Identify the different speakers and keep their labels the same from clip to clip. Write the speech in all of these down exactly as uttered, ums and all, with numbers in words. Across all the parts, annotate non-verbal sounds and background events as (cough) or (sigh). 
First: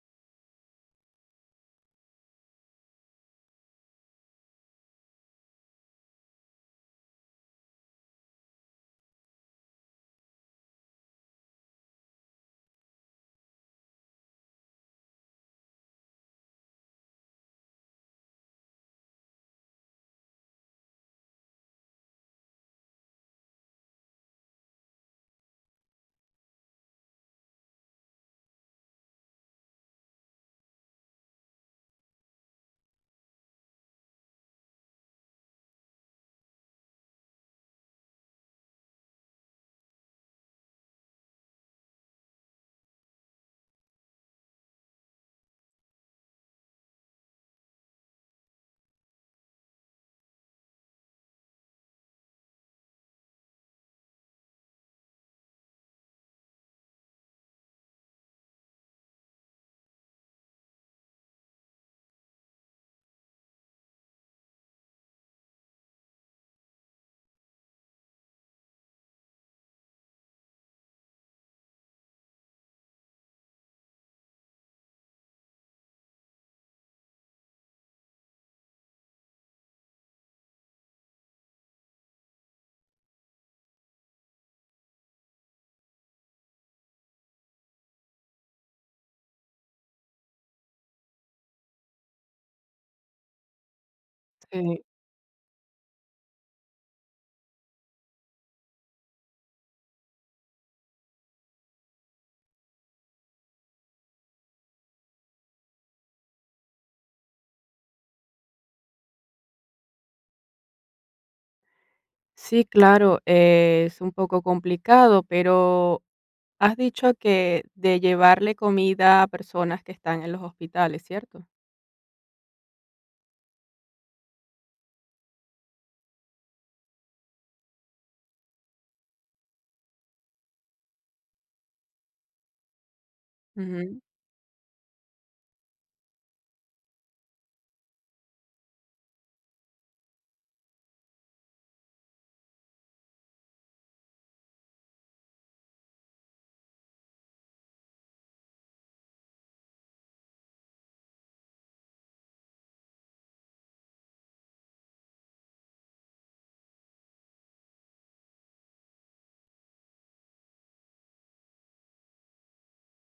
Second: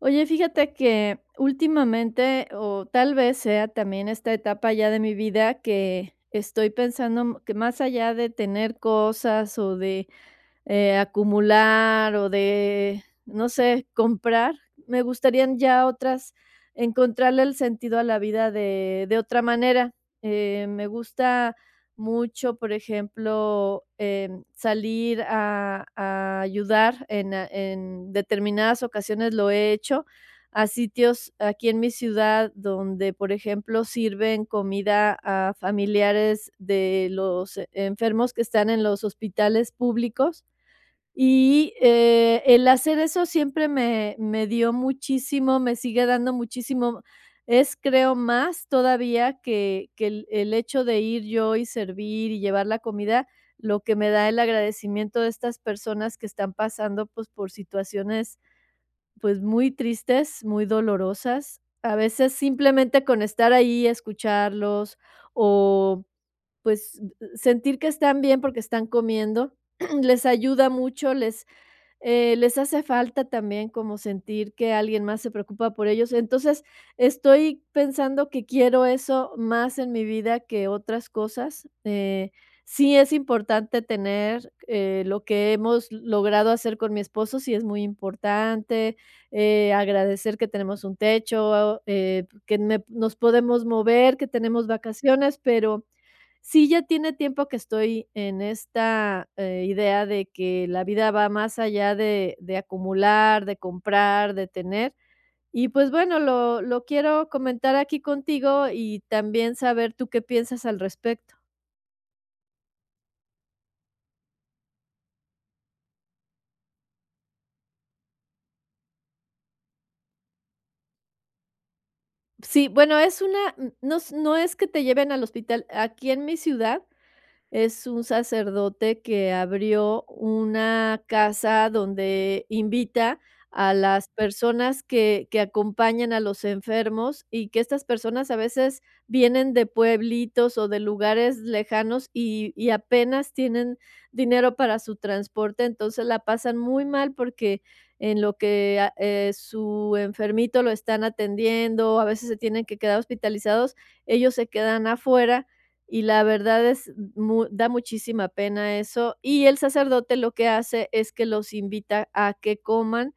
Speaker 1: Oye, fíjate que últimamente, o tal vez sea también esta etapa ya de mi vida que estoy pensando m- que más allá de tener cosas o de eh, acumular o de, no sé, comprar. Me gustarían ya otras, encontrarle el sentido a la vida de, de otra manera. Eh, me gusta mucho, por ejemplo, em, salir a, a ayudar en, a- en determinadas ocasiones lo he hecho a sitios aquí en mi ciudad donde, por ejemplo, sirven comida a familiares de los eh, enfermos que están en los hospitales públicos. Y, eh, el hacer eso siempre me me dio muchísimo, me sigue dando muchísimo. Es, creo, más todavía que que el el hecho de ir yo y servir y llevar la comida, lo que me da el agradecimiento de estas personas que están pasando, pues, por situaciones, pues, muy tristes, muy dolorosas. A veces simplemente con estar ahí, escucharlos o, pues, sentir que están bien porque están comiendo. (clears throat) Les ayuda mucho, les eh, les hace falta también como sentir que alguien más se preocupa por ellos. Entonces, estoy pensando que quiero eso más en mi vida que otras cosas. Eh, sí es importante tener eh, lo que hemos logrado hacer con mi esposo, sí es muy importante. Eh, agradecer que tenemos un techo, eh, que me- nos podemos mover, que tenemos
Speaker 2: Eh,
Speaker 1: vacaciones, pero... Sí, ya tiene tiempo que estoy en esta, eh, idea de que la vida va más allá de de acumular, de comprar, de tener. Y, pues, bueno, lo lo quiero comentar aquí contigo y también saber tú qué piensas al respecto.
Speaker 2: sí, claro, eh, es un poco complicado, pero has dicho que de llevarle comida a personas que están en los hospitales, ¿cierto?
Speaker 1: Sí, bueno, es una, mm, no s no es que te lleven al hospital. Aquí en mi ciudad... Es un sacerdote que abrió una casa donde invita a
Speaker 2: Ujú.
Speaker 1: las personas que que acompañan a los enfermos, y que estas personas a veces vienen de pueblitos o de lugares lejanos, y y apenas tienen dinero para su transporte. Entonces, la pasan muy mal porque en lo que a eh, su enfermito lo están atendiendo, a veces se tienen que quedar hospitalizados, ellos se quedan afuera y la verdad es, mu da muchísima pena eso. Y el sacerdote lo que hace es que los invita a que coman.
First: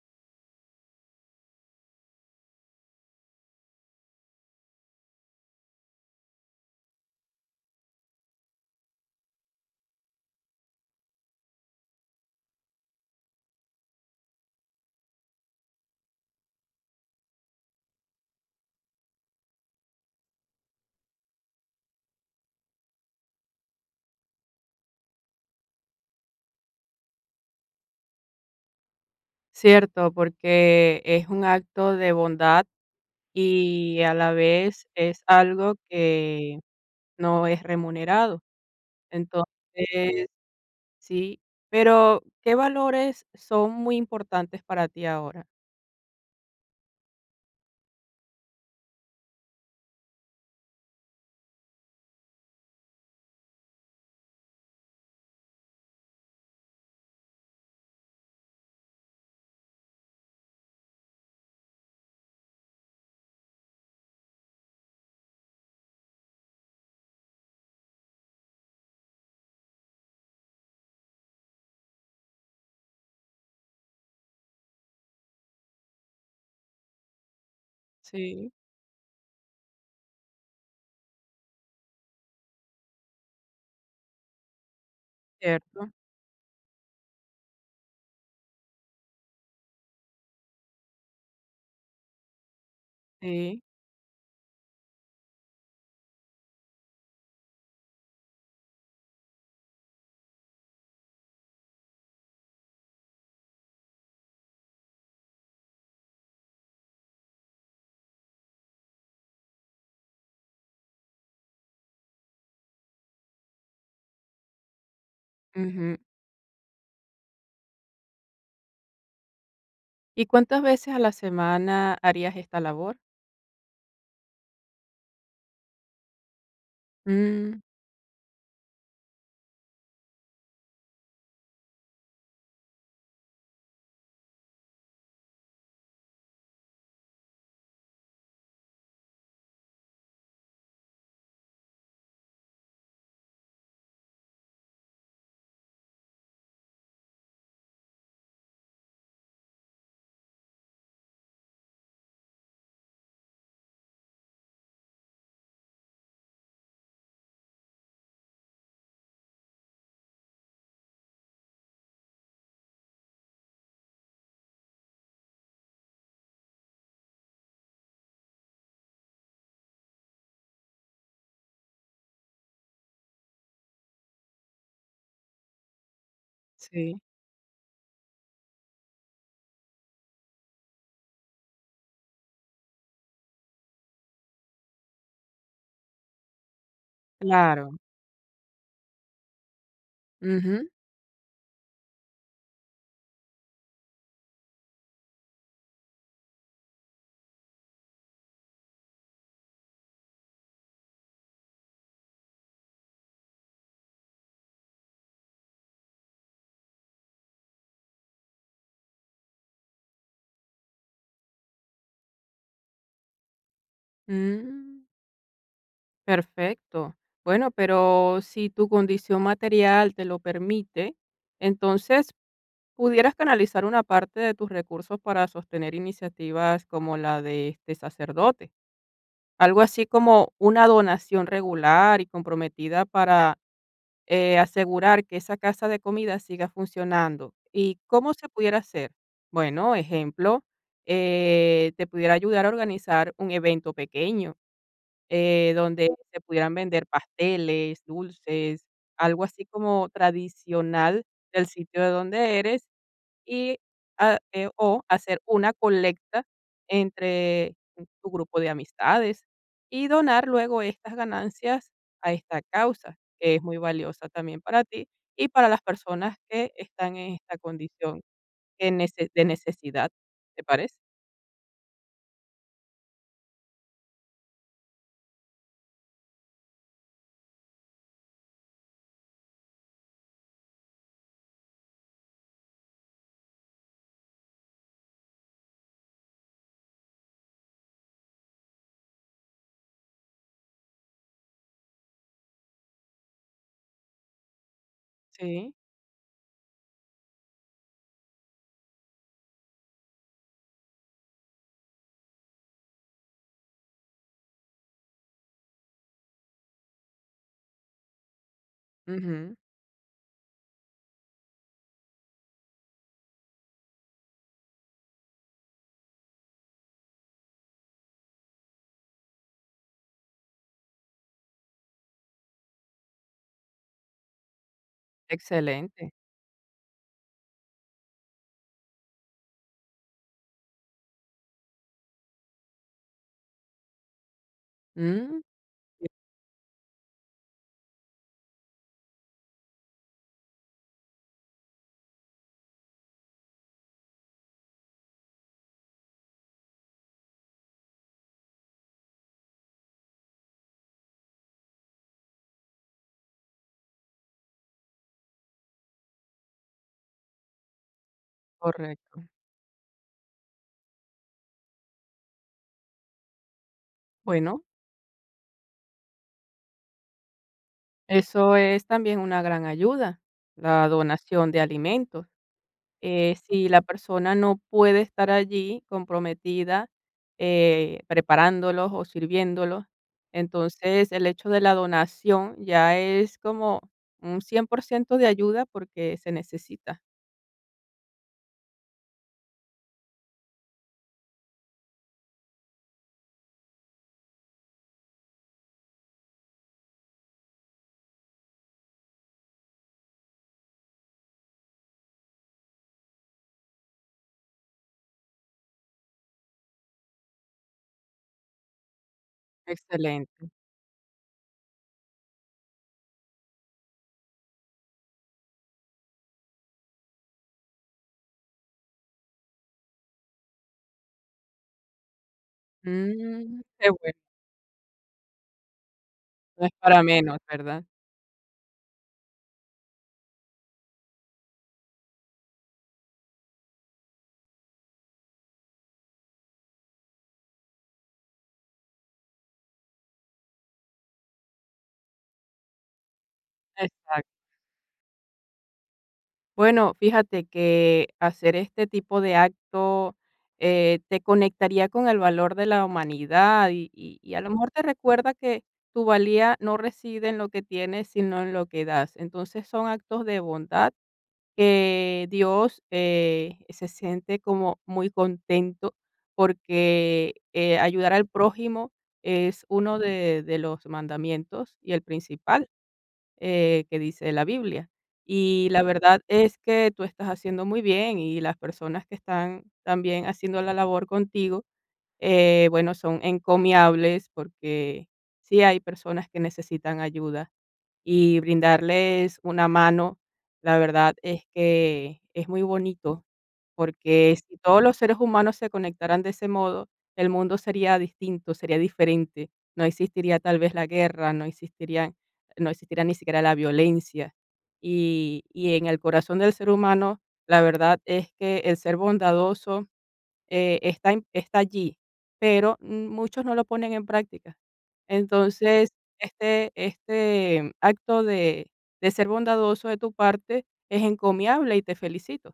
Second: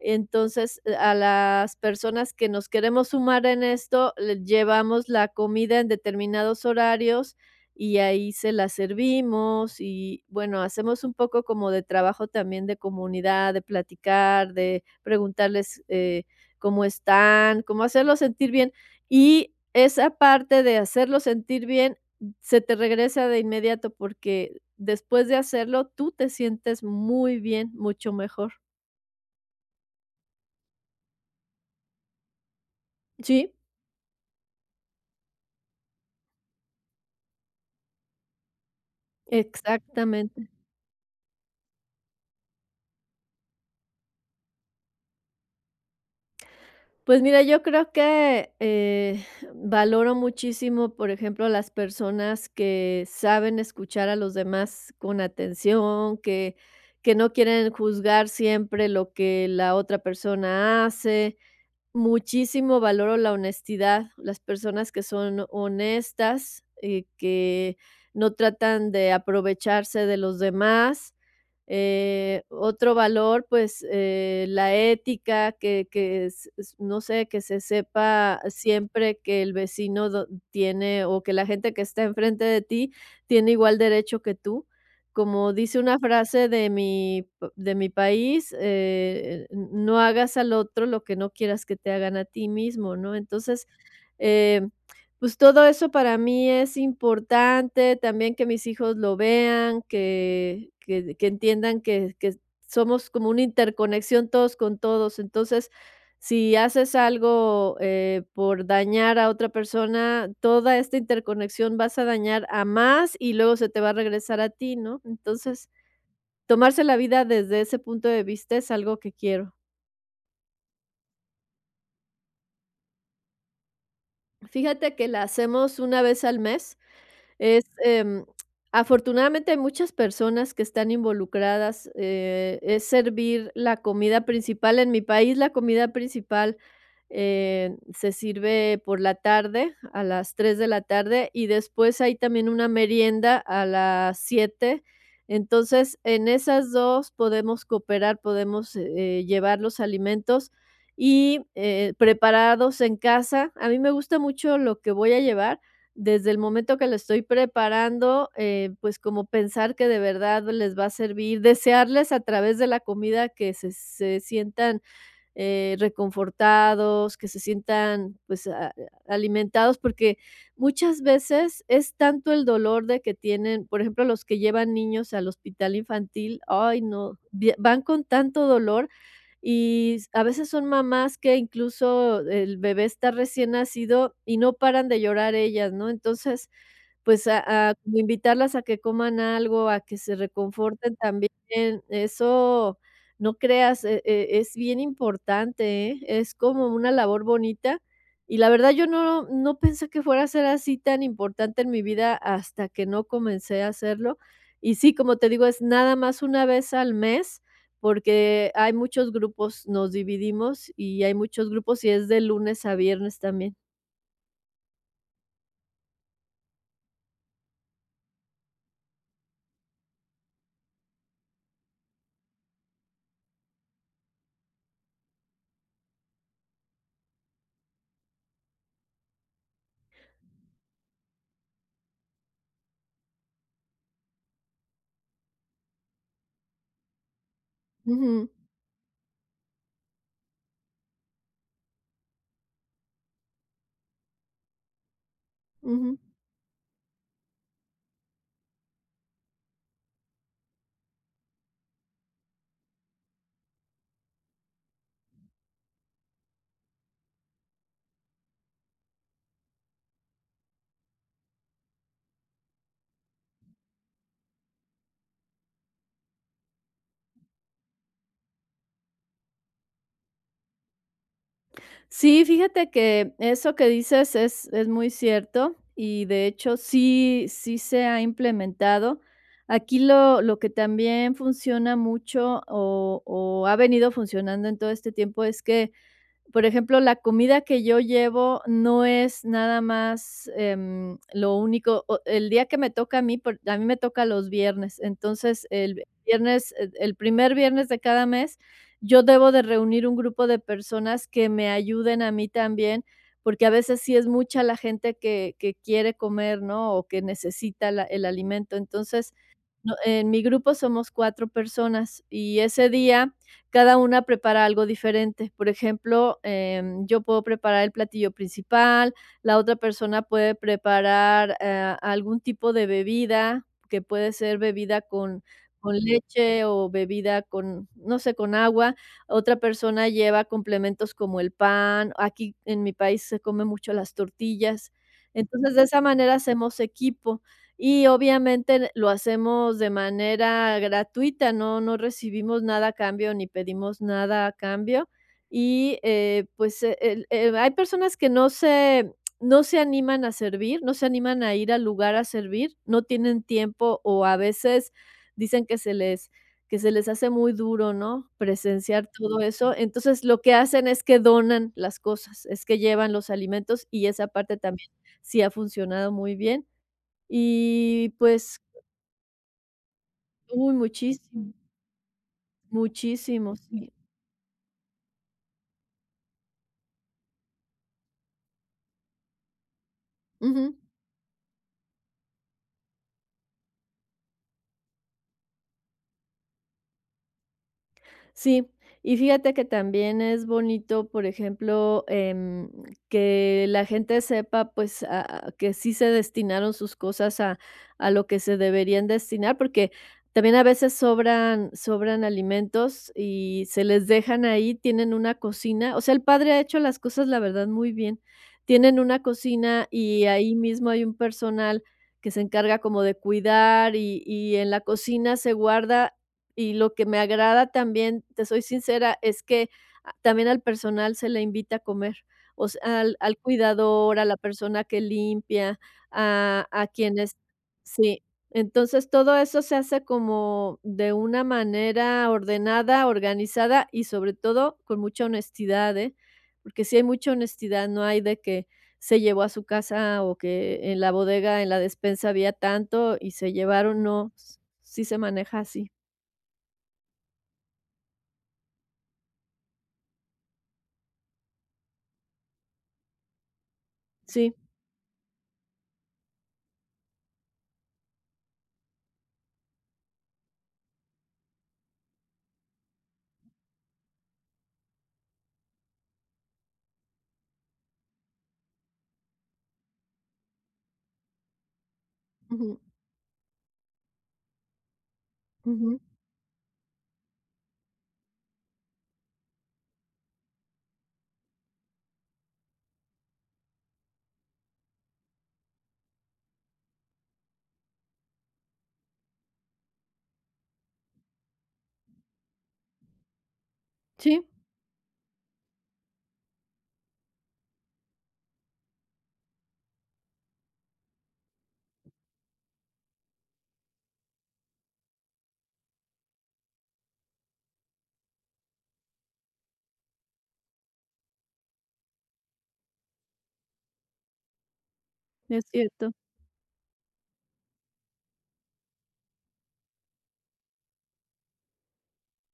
Speaker 1: Entonces, eh, a las personas que nos queremos sumar en esto, les llevamos la comida en determinados horarios y ahí se la servimos. Y, bueno, hacemos un poco como de trabajo también de comunidad, de platicar, de preguntarles, eh, cómo están, cómo hacerlos sentir bien. Y esa parte de hacerlo sentir bien se te regresa de inmediato porque después de hacerlo tú te sientes muy bien, mucho mejor.
Speaker 2: Cierto, porque es un acto de bondad
Speaker 1: Sí,
Speaker 2: y a la vez es algo que no es remunerado. Entonces,
Speaker 1: exactamente.
Speaker 2: sí, pero ¿qué valores son muy importantes para ti ahora?
Speaker 1: Pues mira, yo creo que, eh, valoro muchísimo, por ejemplo, las personas que saben escuchar a los demás con atención, que que no quieren juzgar siempre lo que la otra persona hace. Muchísimo valoro la honestidad, las personas que son honestas, eh, que no tratan de aprovecharse de los demás. Eh, otro valor, pues, eh, la ética, que que s s no sé, que se sepa
Speaker 2: Sí,
Speaker 1: siempre que el vecino do tiene o que la gente que está enfrente de ti tiene igual derecho que tú. Como dice
Speaker 2: cierto,
Speaker 1: una frase de mi p de mi país, eh, no hagas al otro lo que no quieras que te hagan a ti mismo, ¿no?
Speaker 2: sí.
Speaker 1: Entonces, eh, pues todo eso para mí es importante, también que mis hijos lo vean, que que que entiendan que que somos como una interconexión todos con todos. Entonces, si haces algo, eh, por dañar a otra persona, toda esta interconexión vas a dañar a más y luego se te va a regresar a ti, ¿no? Entonces, tomarse la vida desde ese punto de vista es algo que quiero.
Speaker 2: ¿Y cuántas veces a la semana harías esta labor?
Speaker 1: Fíjate que la hacemos una vez al mes.
Speaker 2: Mm,
Speaker 1: Es, em, Afortunadamente, hay muchas personas que están involucradas, eh, es servir la comida principal. En mi país, la comida principal eh, se sirve por la tarde, a las tres de la tarde, y después hay también una merienda a las siete. Entonces, en esas dos podemos cooperar, podemos, eh, llevar los alimentos y, eh, preparados en casa. A mí me gusta mucho lo que voy a llevar, desde el momento que lo estoy preparando, eh, pues como pensar que de verdad les va a servir, desearles a través de la comida que se se sientan eh, reconfortados, que se sientan, pues, a- alimentados, porque muchas veces es tanto el dolor de que tienen, por ejemplo, los que llevan niños al hospital infantil, ay
Speaker 2: sí,
Speaker 1: no, vi- van con tanto dolor. Y s- a veces son mamás que incluso el bebé está recién nacido y no paran de llorar ellas, ¿no? Entonces, pues, a a
Speaker 2: claro.
Speaker 1: como invitarlas a que coman algo, a que se
Speaker 2: Ujú.
Speaker 1: reconforten también, eso, no creas, e e es bien importante, ¿eh? Es como una labor bonita, y la verdad yo no no pensé que fuera a ser así tan importante en mi vida hasta que no comencé a hacerlo. Y sí, como te digo, es nada más una vez al mes, porque hay muchos grupos, nos dividimos y hay muchos grupos, y es de lunes a viernes también.
Speaker 2: Mm, perfecto. Bueno, pero si tu condición material te lo permite, entonces pudieras canalizar una parte de tus recursos para sostener iniciativas como la de este sacerdote. Algo así como una donación regular y comprometida para eh, asegurar que esa casa de comida siga funcionando. ¿Y cómo se
Speaker 1: Ujú,
Speaker 2: pudiera hacer? Bueno, ejemplo, eh, te pudiera ayudar a organizar un evento pequeño eh, donde
Speaker 1: ujú.
Speaker 2: se pudieran vender pasteles, dulces, algo así como tradicional del sitio de donde eres y a eh, o hacer una colecta entre tu grupo de amistades y donar luego estas ganancias a esta causa, que es muy valiosa también para ti y para las personas que están en esta condición que nece de necesidad, ¿te parece?
Speaker 1: Sí, fíjate que eso que dices es, es muy cierto y de hecho sí, sí se ha implementado. Aquí lo, lo que también funciona mucho o, o ha venido funcionando en todo este tiempo es que, por ejemplo, la comida que yo llevo no es nada más, em, lo único o el día que me toca a mí, por a mí me toca los viernes. Entonces,
Speaker 2: Sí,
Speaker 1: el viernes, el el primer viernes de cada mes, yo debo de reunir un grupo de personas que me ayuden a mí también, porque a veces sí es mucha la gente que que quiere comer, ¿no? O que necesita la el alimento. Entonces,
Speaker 2: ujú,
Speaker 1: no, en mi grupo somos cuatro personas y ese día cada una prepara algo diferente. Por ejemplo, em, yo puedo preparar el platillo principal, la otra persona puede preparar, ah, algún tipo de bebida, que puede ser bebida con con
Speaker 2: excelente.
Speaker 1: leche o bebida con, no sé, con agua. Otra persona lleva complementos como el pan. Aquí en mi país se come mucho las tortillas.
Speaker 2: Mm,
Speaker 1: Entonces, de esa
Speaker 2: sí,
Speaker 1: manera hacemos equipo y obviamente lo hacemos de manera gratuita, no no recibimos nada a cambio ni pedimos nada a cambio. Y, eh, pues, eh, el eh, hay personas que no se no se animan a servir, no se animan a ir al lugar a servir, no tienen tiempo, o a veces dicen que se les que se les hace muy duro, ¿no?, presenciar
Speaker 2: correcto.
Speaker 1: todo eso. Entonces, lo que hacen es que donan las cosas, es que llevan los alimentos, y esa parte
Speaker 2: Bueno,
Speaker 1: también sí ha funcionado muy bien. Y,
Speaker 2: eso
Speaker 1: pues,
Speaker 2: es también una gran ayuda,
Speaker 1: uy,
Speaker 2: la donación
Speaker 1: muchísimo,
Speaker 2: de alimentos. Eh,
Speaker 1: muchísimo,
Speaker 2: si la
Speaker 1: sí.
Speaker 2: persona no puede estar allí comprometida, eh, preparándolos o sirviéndolos,
Speaker 1: Ujú.
Speaker 2: entonces el hecho de la donación ya es como un cien por ciento de ayuda porque se necesita.
Speaker 1: Sí, y fíjate que también es bonito, por ejemplo, em, que la gente sepa, pues, a- a- que sí se destinaron sus cosas a, a lo que se deberían destinar, porque también a veces sobran, sobran alimentos y se les dejan ahí, tienen una cocina. O sea, el padre ha hecho las cosas, la verdad, muy bien. Tienen una cocina y
Speaker 2: Excelente.
Speaker 1: ahí mismo hay un personal que se encarga como de cuidar, y, y en la cocina se guarda. Y lo que me agrada también, te soy sincera, es que a también al personal se le invita a comer, o sea, al al
Speaker 2: Mm, qué bueno,
Speaker 1: cuidador, a la persona que limpia,
Speaker 2: no
Speaker 1: a
Speaker 2: es
Speaker 1: a
Speaker 2: para
Speaker 1: quienes.
Speaker 2: menos, ¿verdad?
Speaker 1: Sí. Entonces, todo eso se hace como de una manera ordenada, organizada y, sobre todo, con mucha honestidad, ¿eh? Porque si hay mucha honestidad, no hay de que se llevó a su casa o que en la bodega, en la despensa había tanto y se llevaron, no,
Speaker 2: Exacto.
Speaker 1: s sí se maneja así.
Speaker 2: Bueno, fíjate que hacer este tipo de acto eh, te conectaría con el valor de la humanidad y, y- y a lo
Speaker 1: Sí.
Speaker 2: mejor te recuerda que tu valía no reside en lo que tienes, sino en lo que das. Entonces son actos de bondad que Dios eh, se siente como muy contento porque eh, ayudar al prójimo es uno de de los mandamientos y el principal
Speaker 1: Ujú,
Speaker 2: eh, que dice la Biblia. Y la
Speaker 1: ujú.
Speaker 2: verdad es que tú estás haciendo muy bien y las personas que están también haciendo la labor contigo, eh, bueno, son encomiables porque sí hay personas que necesitan ayuda y brindarles una mano, la verdad es que es muy bonito, porque
Speaker 1: Sí,
Speaker 2: si todos los seres humanos se conectaran de ese modo, el mundo sería distinto, sería diferente. No existiría tal vez la guerra, no existiría no existiría ni siquiera la violencia. Y, y en el corazón del ser humano, la verdad es que el ser bondadoso eh, está en está allí, pero mm, muchos no lo ponen en práctica.
Speaker 1: es
Speaker 2: Entonces,
Speaker 1: cierto.
Speaker 2: este este acto de de ser bondadoso de tu parte es encomiable y te felicito.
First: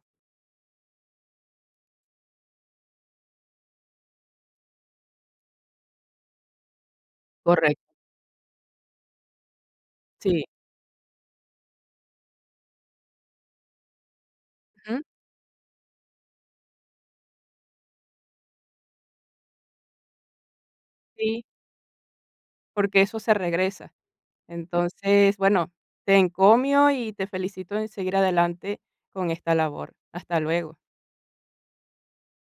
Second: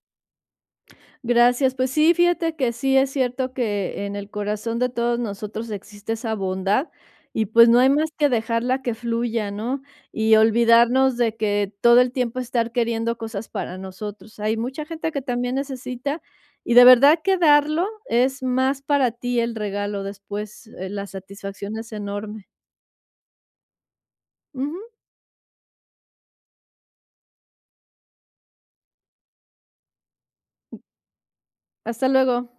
Speaker 1: Gracias. Pues sí, fíjate que sí es cierto que en el corazón de todos nosotros existe esa bondad y, pues, no hay
Speaker 2: Correcto.
Speaker 1: más que dejarla que fluya, ¿no? Y
Speaker 2: Sí,
Speaker 1: olvidarnos de que todo el tiempo estar queriendo cosas para nosotros. Hay mucha
Speaker 2: ujú,
Speaker 1: gente que también necesita y de verdad que darlo es más para ti el regalo después, eh, la
Speaker 2: sí,
Speaker 1: satisfacción es enorme.
Speaker 2: porque eso se regresa.
Speaker 1: Ujú.
Speaker 2: Entonces, bueno, te encomio y te felicito en seguir adelante con esta labor. Hasta luego.
Speaker 1: Hasta luego.